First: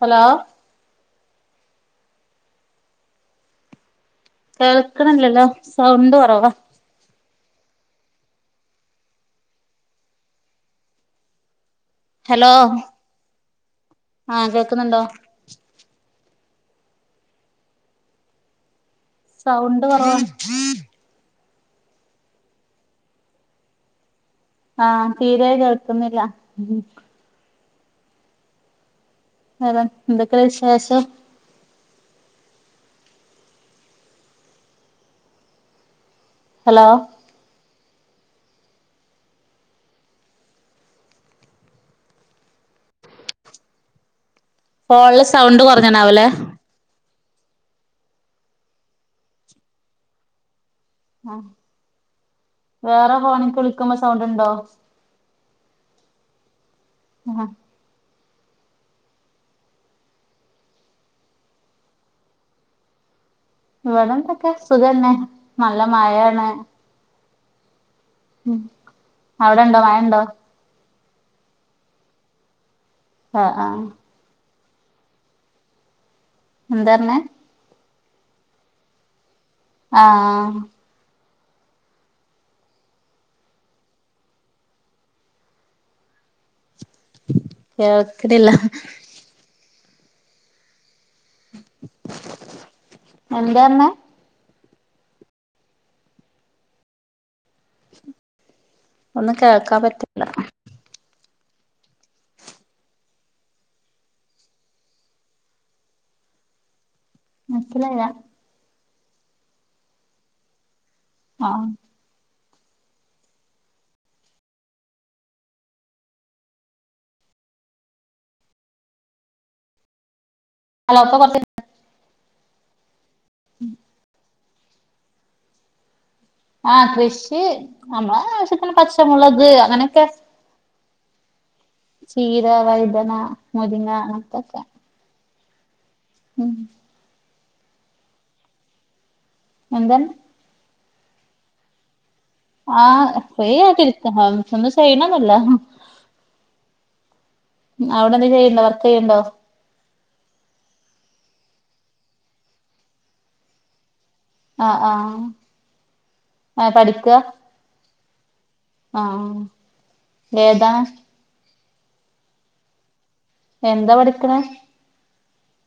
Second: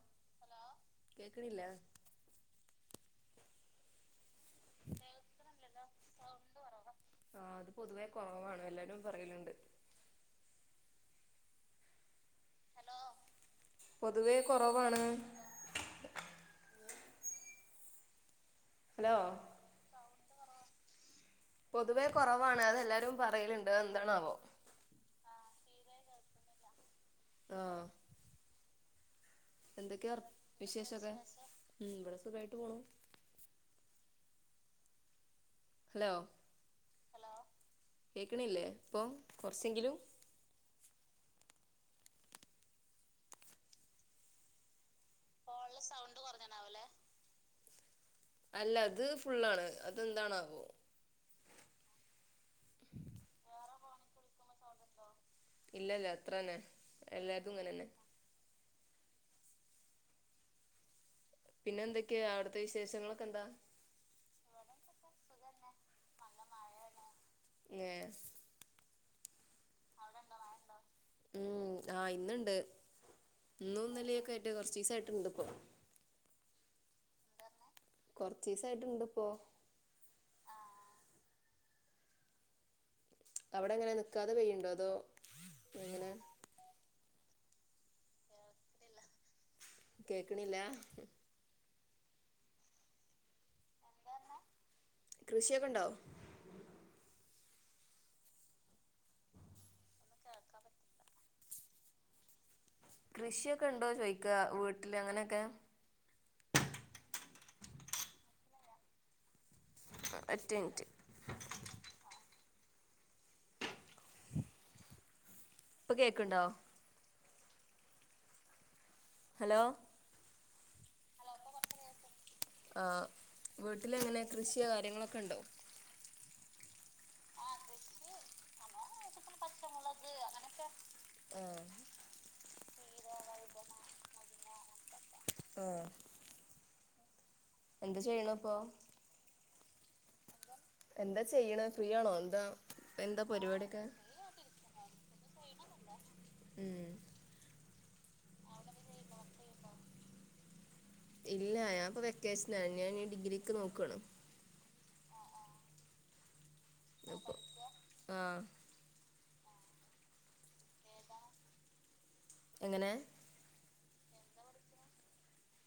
Hello കേക്കണില്ല കേൾക്കണില്ലല്ലോ sound കുറവാ ആഹ അത് പൊതുവേ കുറവാണ് എല്ലാരും പറയലിണ്ട് ഹലോ പൊതുവേ ആഹ് കേൾക്കുന്നുണ്ടോ കുറവാണ് ഹലോ സൗണ്ട് പറ പൊതുവേ കുറവാണ് അതെല്ലാരും പറയലുണ്ട് എന്താണാവോ ആഹ് തീരായി കേൾക്കുന്നില്ല ആഹ് അ എന്തൊക്കെയാ എന്തൊക്കെ വിശേഷം? വിശേഷൊക്കെ ഉം ഇവിടെ സുഖായിട്ട് പോണു. ഹലോ ഹലോ കേക്കണില്ലേ ഇപ്പോ കുറച്ചെങ്കിലും ഫോൺല് സൗണ്ട് കുറഞ്ഞണാവേല്ലേ അല്ല അത് ഫുള്ളാണ് അതെന്താണവോ ആ വേറെ ഫോണിക്ക് വിളിക്കുമ്പോ സൗണ്ട്ണ്ടോ ഇല്ല ഇല്ല അത്രന്നെ ആഹ് എല്ലാര്തും ഇങ്ങനെന്നെ പിന്നെ എന്തൊക്കെയാ അവിടത്തെ വിശേഷങ്ങളൊക്കെ എന്താ? ഇവിടെ എന്തൊക്കെ സുഖന്നെ നല്ല മഴയാണ്. ഏ ഉം അവിടെണ്ടോ മഴണ്ടോ? ഉം ആഹ് ഇന്ന്ണ്ട് ആഹ് ആഹ് ഇന്നും ന്നലൊക്കെ കുറച്ചിസായിട്ടിണ്ട് ഇപ്പൊ. എന്താറഞ്ഞെ കൊറച്ചീസായിട്ടിണ്ട്പ്പോ ആ അവിടെ എങ്ങനെ നിക്കാതെ പെയ്യുണ്ടോ അതോ എങ്ങനെ? കേൾക്കുന്നില്ല. കേക്കണില്ല? എന്തന്ന് കൃഷിയൊക്കെ ഉണ്ടോ? ഒന്നും കേൾക്കാ പറ്റണില്ല കൃഷിയൊക്കെ ഉണ്ടോ ചോയ്ക്ക വീട്ടില് അങ്ങനെയൊക്കെ മനസ്സിലായില്ലാ ഒറ്റമിനിറ്റ് ആ ഇപ്പൊ കേക്ക്ണ്ടോ? ഹലോ അല്ല ഒപ്പ [inaudible] ആ വീട്ടിലെങ്ങനെ കൃഷിയോ കാര്യങ്ങളൊക്കെണ്ടോ ആ കൃഷി നമ്മളാവശ്യത്തിന് പച്ചമുളക് അങ്ങനെയൊക്കെ ആ ചീര, വഴുതന, മുരിങ്ങ അങ്ങൻത്തോക്കെ ആ ഉം എന്ത് ചെയ്യുന്നത് ഇപ്പോൾ എന്തണ് എന്താ ചെയ്യുന്നത് ഫ്രീ ആണോ എ ആ ഫ്രീയായിട്ടിരിക്ക ഒന്നും ചെയ്യുന്നില്ല ഉം അവിടെ എന്തെ ചെയ്യുന്നേ വർക്ക് ചെയ്യുന്നുണ്ടോ ഇല്ല ഇപ്പോ വെക്കേഷൻ അല്ലേ ഞാൻ ഇനി ഡിഗ്രിക്ക് നോക്കണം ആ ആ ആ പഠിക്ക അപ്പൊ ആഹ് ആ ഏതാണ് എങ്ങനെ എന്താ പഠിക്കുന്നത്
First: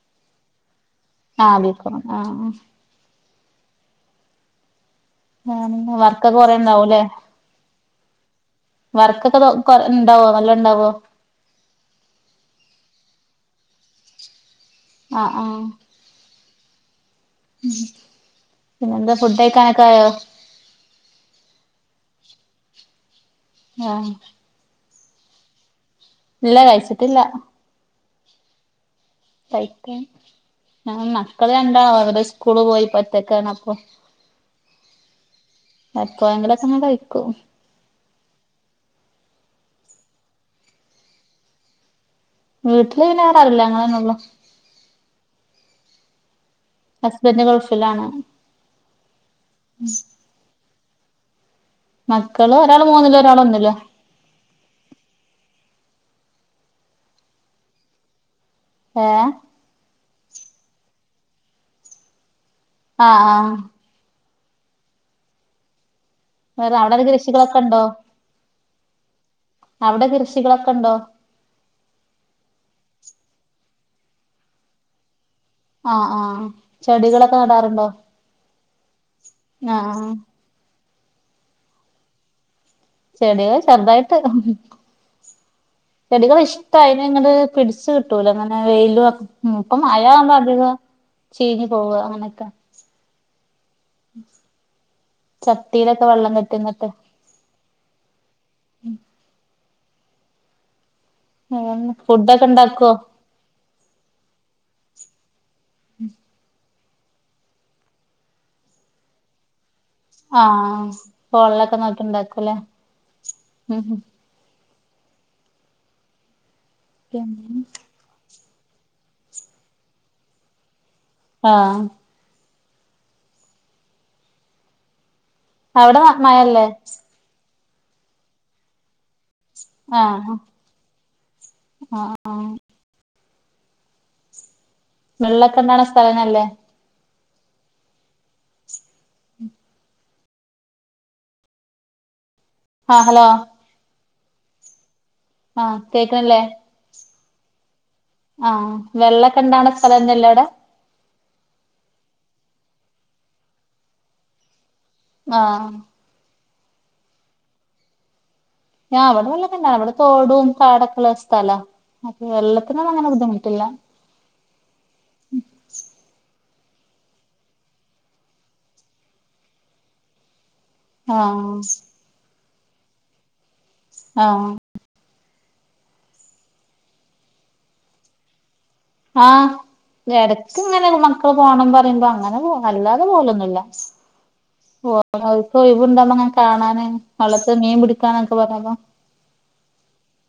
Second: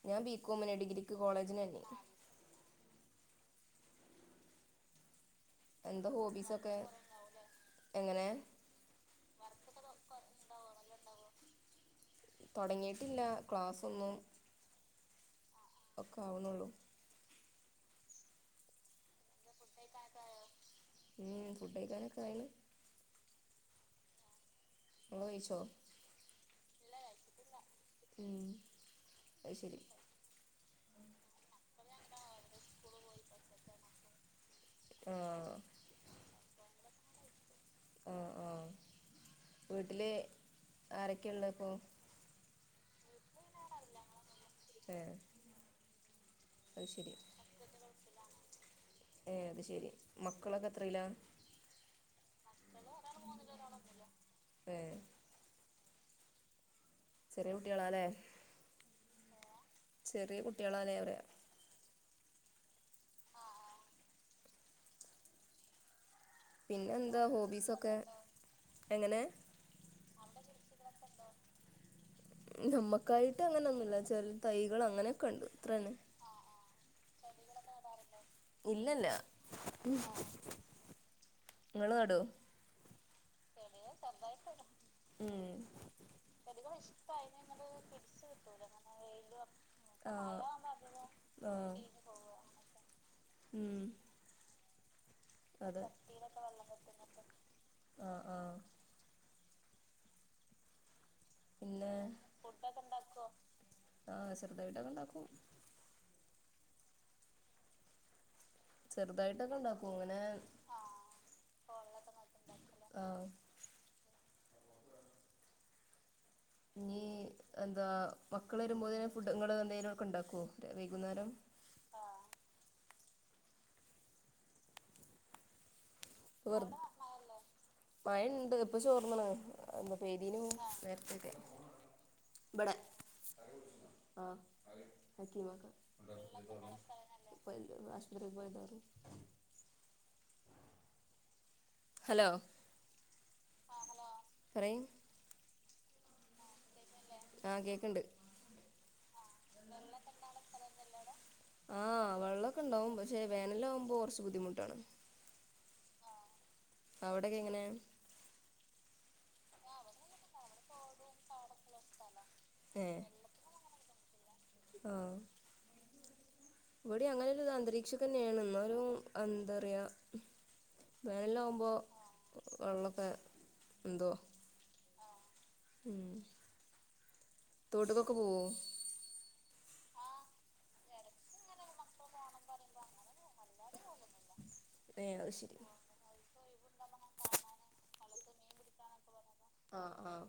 ഞാൻ ബികോമിന് ഡിഗ്രി ആ ബികോമ് ആ ആ ആ എന്താ വർക്കൊക്കെ കുറെ ഹോബീസൊക്കെ ഉണ്ടാവും എങ്ങനെ വർക്ക് ഒക്കെ കുറെ ഉണ്ടാകുമോ തുടങ്ങിട്ടില്ല ക്ലാസൊന്നും ആ ഒക്കെ ആവണള്ളൂ ഉ പിന്നന്ത ഉം ഫുഡ്‌ കഴിക്കാൻ ആയി ആഹ നിങ്ങൾ കഴിച്ചോ ഇല്ല കഴിച്ചിട്ടില്ല ഉം അത് ശരി കഴിക്കണം മക്കള് രണ്ടാളുംഅവർ സ്കൂളിൽ പോയി ഇപ്പോ ഒറ്റക്കാണ് അപ്പോ ഉ എപ്പോയെങ്കിലും മൊക്കെ കഴിക്കും ആഹ ആഹ വീട്ടിൽ ആരൊക്കെയ ഉള്ള ഇപ്പൊ വീട്ടില് വേറെ ആരുമില്ല ഞങ്ങൾ തന്നെ ഉള്ളൂ ആഏ അത് ശരി ഹസ്ബന്റ് ഗൾഫിലാണ് ഏ അത് ശരി മക്കളൊക്കെ അത്രല്ല മക്കള് ഒരാള് മൂന്നിൽ ഒരാളൾ ഒന്നിൽ ഏഹ് ചെറിയ കുട്ടികളല്ലേ ആഹ ചെറിയ കുട്ടികളൾ ആണ് അല്ലേ അവർ ആഹ് ആഹ വേറ പിന്നെ അവിടത്തെ എന്താ കൃഷികളൊക്കെ ഉണ്ടോ ഹോബീസൊക്കെ അവിടെ കൃഷികളൊക്കെ ഉണ്ടോ നമ്മുക്കായിട്ട് അങ്ങനൊന്നുംഇല്ല ചെറിയ തൈകൾ അങ്ങനെ ആഹ ആഹ് ചെടികളൊക്കെ നടാറുണ്ടോ ഇല്ല ആഹ് ആഹ് നിങ്ങൾ നടാറുണ്ടോ ചെടിയ ചെറുതായിട്ടൊക്കെ ഉം ചെടികൾ ഇഷ്ട്ടാ അയ്നെങ്ങട്ട് പിടിച്ച് കിട്ടൂല ഇങ്ങനെ വെയിലും ഇപ്പം മയആകുമ്പോ ആഹ് അധികം ചീഞ് ആഹ് പോവ അങ്ങനെയൊക്കെ ഉം [unintelligible] ചട്ടിയിലൊക്കെ വെള്ളം കെട്ടി നിന്നിട്ട് [inaudible] ഉം പിന്നെ ഫുഡൊക്കെ ഇണ്ടാക്കുവോ ആഹ് ചെറുതായിട്ടൊക്കെ ഉണ്ടാക്കും ഉം ചെറുതായിട്ടൊക്കെ [unintelligible] ആഹ പൊള്ളൊക്കെ നോക്കി ഇണ്ടാക്കും ലെ ആഹ് [unintelligible] മക്കൾ വരുമ്പോതിന് ഫുഡ്‌ ങ്ങൾ എന്തിഏലും ഒക്കെ ഉണ്ടാക്കുവോ വൈകുന്നേരം ആഹ് അവടെ മയല്ലെ മയണ്ട് ഇപ്പൊ ചോർന്ന്ണ് ആഹ് പേദീനു നേരത്തൊക്കെ ആഹ് ആഹ് ഇബടെ ആഹ് വെള്ളൊക്കെ അക്കീമാക്ക ഉണ്ടാവണ സ്ഥലന്നല്ലേ ആശ്പത്രീക്ക് പോയതാർന്ന് ഉം ഹലോ ആഹ ഹലോ ലോ പറയിം ആ കേകാന്ല്ലേ ആ കേക്ക് ആ വെള്ളോക്കെണ്ടാവ്‌ണെ സ്ഥലംന്നല്ലേ അവിടെ വെള്ളക്കണ്ടാവും പഷേ വേനലാവുമ്പം കൊറച്ച് ബുദ്ദിമുട്ടാണ് അഹ് അവടെക്കെ എങ്ങനെ ആ ഇവിടെ വെള്ളൊക്കെ ഇണ്ടാവും ഇവിടെ തോടും പാടൊക്കെള്ളെ ഒരു സ്ഥല അപ്പൊ വെള്ളത്തിന് ഒന്നും അങ്ങനെ ബുദ്ധിമുട്ടില്ല ഓ ഇവിടിം അങ്ങനെയുള്ള അന്തരീഷക്കെന്നെ ആണ് ഇന്നാലും അന്തറിയ ആഹ് വേന്ലാവുമ്പോ വെള്ളക്കെ അഹ് തോട്ട്ക്ക് ഒക്കെ പോവോ ആ എടക്ക്ങ്ങനെ മക്കള് പോണം പറിമ്പം അങ്ങനെ പോവും അല്ലാതെ പോവലോന്നുല്ല ഓ ഏഹ് അത് ഓല്ക് ശരി ഒയ്‌വ്‌ണ്ടാവുബങ്ങനെ കാണാന് വള്ളത്ത് മീൻ പിടിക്കാന് [unintelligible] അഹ് അഹ്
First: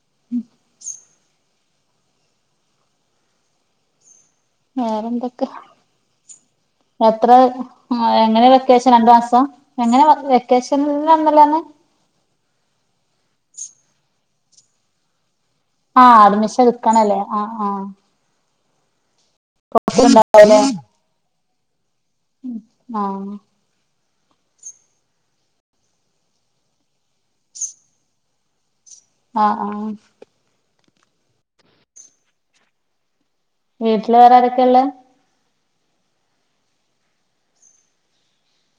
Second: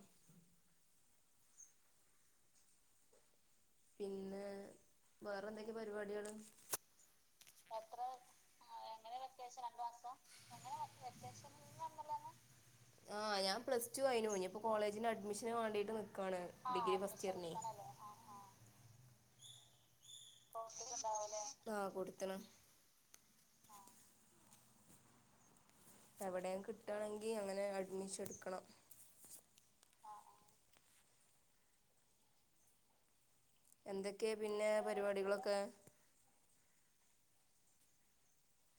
പിന്നെ വേറെന്തൊക്കെ പരിപാടികൾ എത്രെ എങ്ങനെ വെക്കേഷൻ രണ്ട് മാസം എങ്ങനെ വെക്കേഷൻ [unintelligible] ആ ഞാൻ പ്ലസ്റ്റു കഴിഞ്ഞു ഇഞ്ഞു പ്പം കോളേജിൽ അഡ്മിഷൻ ന് വേണ്ടീട്ട് ആഹ് നിക്കാണ് അഡ്മിഷൻ ഡിഗ്രി എടുക്കണല്ലേ ഫസ്റ്റ് ആഹ് ഇയറിനെയ് ആഹ് [inaudible] ആ [unintelligible] ഉം ആഹ് എവിടേം കിട്ടാണെങ്കി അങ്ങനെ അഡ്മിഷൻ എടുക്കണം അ ആ വീട്ടില് എന്തൊക്കെ വേറെ ആരൊക്കെ പിന്നെ ഉള്ളെ പരിപാടികളൊക്കെ?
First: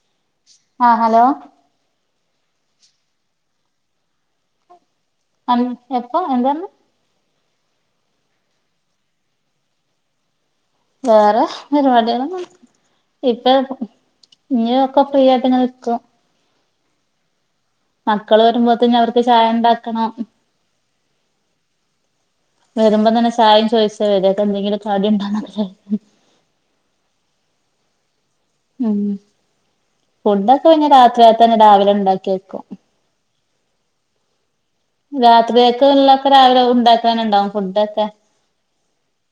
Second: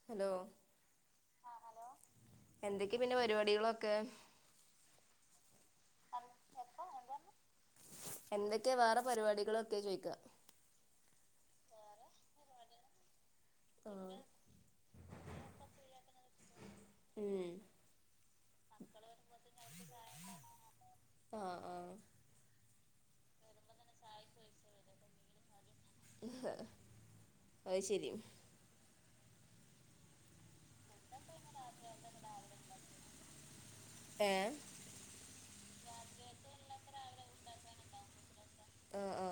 ഹലോ ആ ഹലോ എന്തൊക്കെ പിന്നെ പരിപാടികളൊക്ക? അം എപ്പം ന്താന്ന്‌ എന്തൊക്കെ വേറെ പരിവാടികളൊക്ക ചോയ്ക്ക വേറെ പരിപാടികളൊന്നില്ല. ഇപ്പേം ആഹ് ഞ്ക്കൊ ഫ്രീ ആയിട്ടൊക്കെ നിക്കും. മം. മക്കള് വരുമ്പോത്തിന് അവര്ക് ചായ ഉണ്ടാകണം. അ ആ. വരുമ്പത്തന്നെ ചായിം ചോയ്ച്ച വരല്. എന്തെങ്കിലു കടിണ്ടാ ങ്‌ഹേ അത് ശരി. ഫുടൊക്കെ [unintelligible] രാവിലെ ഉണ്ടാക്കി വെക്കും. ഏ. രാത്രിക്കെ ഉള്ളതൊക്കെ രാവിലെ ഉണ്ടാകാനുണ്ടാകും. ഫുടൊക്കെ ആ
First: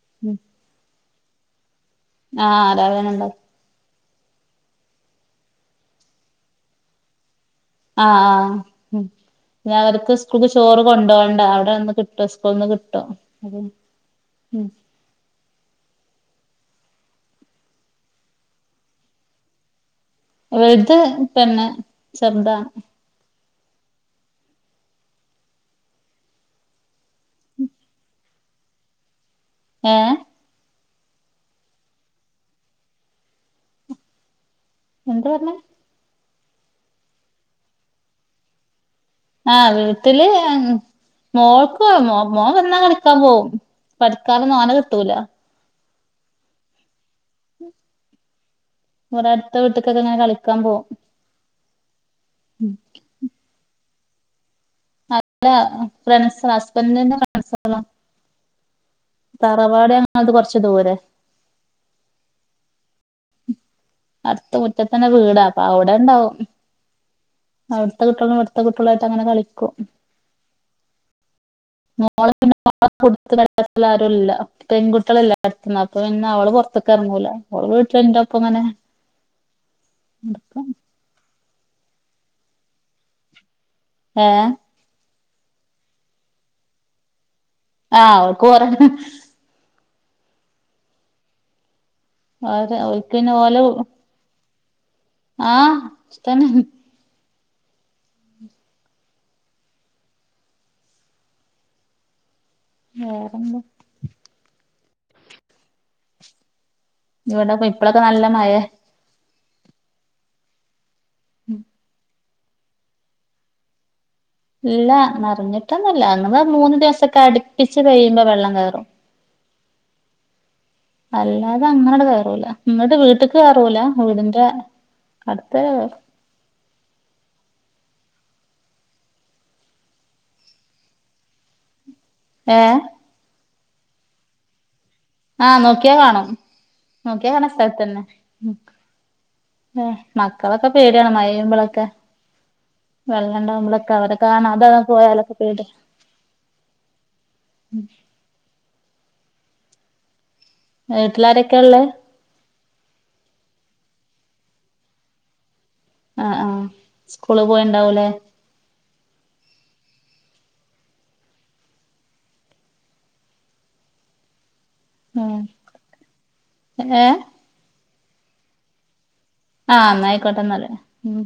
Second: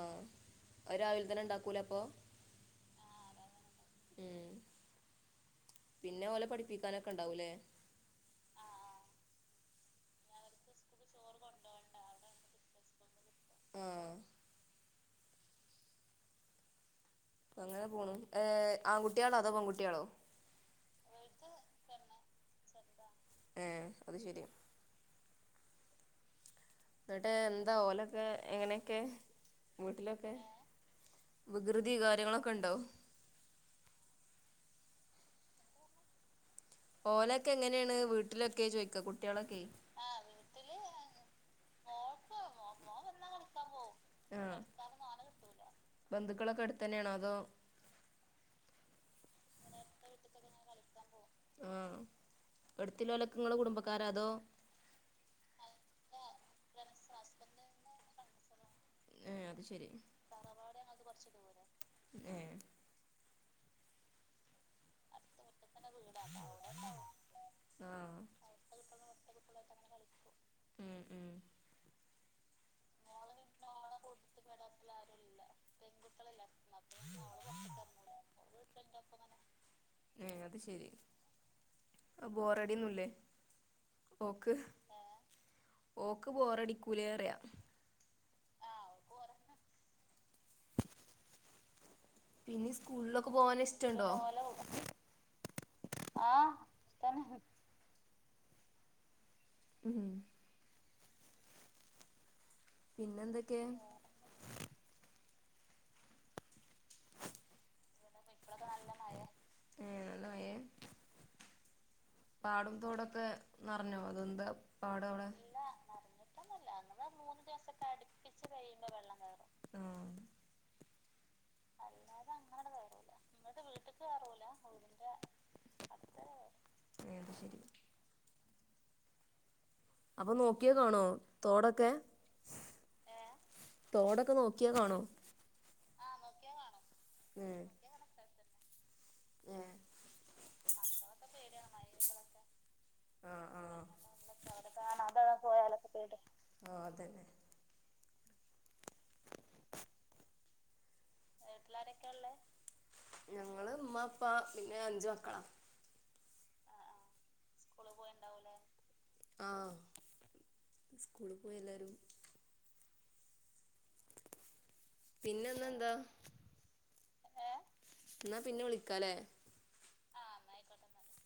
അത് രാവിലെ തന്നെ ഇണ്ടാക്കൂലേ അപ്പൊ ആ രാവിലെന്നെ ഉണ്ടാകും. ഉം പിന്നെ ഓലെ പഠിപ്പിക്കാനൊക്കെ ണ്ടാകുലേ. അ ആ. രാവിലത്തെ സ്കൂൾക് ചോറ് കൊണ്ടോവാണ്ട. അവടന്ന് കിട്ടും സ്കൂള്ന്ന് കിട്ടും. ആഹ് ഉം. [inaudible] അങ്ങനെ പോണ്. ഏ ആൺകുട്ടിയാണോ അതോ പെൺകുട്ടിയാണോ? വൽത് പെണ്ണ്, ചെറുത് ആണ്. ഏ അത് ശരി. എന്നിട്ട് എന്താ ഓലൊക്കെ എങ്ങനെയൊക്കെ ഏഹ് വീട്ടിലൊക്കെ? വികൃതി കാര്യങ്ങളൊക്കെ ഉണ്ടോ? എന്ത് പറഞ്ഞേ. ഓലൊക്കെ എങ്ങനെയാണ് വീട്ടിലൊക്കെ ചോദിക്ക. ആഹ കുട്ടികളൊക്കെ വീട്ടില് ആൻ മോൾക്ക് മോൻ വന്നാ കളിക്കാൻ പോകും. പഠിക്കാൻ ഒന്നും ആഹ് അവനെ കിട്ടൂല. ബന്ധുക്കളൊക്കെ അടുത്തന്നെയാണോ അതോ. ഓൻ അടുത്ത വീട്ട്ക്കൊക്കെ ഇങ്ങനെ കളിക്കാൻ പോകും. [unintelligible] ക്കാര അതോ അല്ല ഫ്രണ്ട്സ് ഹസ്ബൻഡിന്റെ ഫ്രണ്ട്സകളാ. ഏഹ് അത് ശരി തറവാട് ഞങ്ങൾത് കൊറച്ച് ദൂരെ. ഏഹ് അടുത്ത മുറ്റത്തന്നെ വീടാ അപ്പൊ അവിടെ ഉണ്ടാവും. അവിടുത്തെ ആഹ് കുട്ടികളും ഇവിടുത്തെ കുട്ടികളുംമായിട്ട് അങ്ങനെ കളിക്കും. ഉം ഉം മോള പിന്നെ ഒ [unintelligible] ആരുംല്ല. പെൺകുട്ടികളല്ലേ അടുത്ത് അപ്പൊ പിന്നെ അവളും പുറത്ത്ക്ക് ഇറങ്ങൂല. അവള് വീട്ട് പ്പ എന്താകും അങ്ങനെ. ബോറഡി ഒന്നും ഏഹ് ഇല്ലേമോൾക്ക്. ഓക്ക് ബോറടിക്കുല്ലെ പറയ. ആഹ ഓൾക്ക് ബോറ് ഹ. പിന്നീ ഓര് ഓൽക്ക് സ്കൂളിലൊക്കെ പിന്നെ പോകാൻ ഓലെ ഇഷ്ട്ടുണ്ടോ? ആഹ് ഇഷ്ട്ടണ്. ഉം. വേറെന്താ പിന്നെന്തൊക്കെ? ഇവിടെ ഇപ്പോളെക്കെ നല്ല മഴേ. ഏ നല്ല മഴേ ഉം പാടും തോടൊക്കെ നിറഞ്ഞോ? അതെന്താ ഇല്ല പാടം അവിടെ നിറഞ്ഞിട്ട്ന്നില്ല അന്ന് മൂന്നു ദിവസൊക്കെ അടുപ്പിച്ച് പെയുമ്പോ വെള്ളം കേയറും. ആ അല്ലാതെ അങ്ങനട് കയറൂല ഇങ്ങട്ട് വീട്ട്ക്ക് കയറൂല വീടിന്റെ. അടുത്ത ഹെ അ അത് ശരി. അപ്പൊ നോക്കിയ കാണോ തോടൊക്കെ. ഏ തോടൊക്കെ നോക്കിയാ കാണോ? ആഹ നോക്കിയാ കാണും നോക്കിയാ കാണ ഉം സ്ഥലത്തന്നെ. ഏ ഉം മക്കളൊക്കെ പേടിയാണ് മഴ പേയുമ്പോളൊക്കെ. ആഹ് വെള്ളണ്ടക്കുമ്പള് ആഹ് ഒക്കെ അവരെ കാണതെ പോയാലൊക്കെ പേടിയാ അതെ വീട്ടിലാരൊക്കെയ ഉള്ളേ? ഞങ്ങള് ഉമ്മഇപ്പാ പിന്നെ അഞ്ചു മക്കളാ. ആഹ ആഹ സ്കൂള് പോയിണ്ടാവൂലേ? ആഹ സ്കൂള് പോയി എല്ലാരും. ഉം പിന്നെ ഇന്ന്എന്താ ഏഹ് ഏ എന്നാ പിന്നെ വിളിക്കാലേ? ആ നായിക്കോട്ടെന്നല്ലേ ഉം.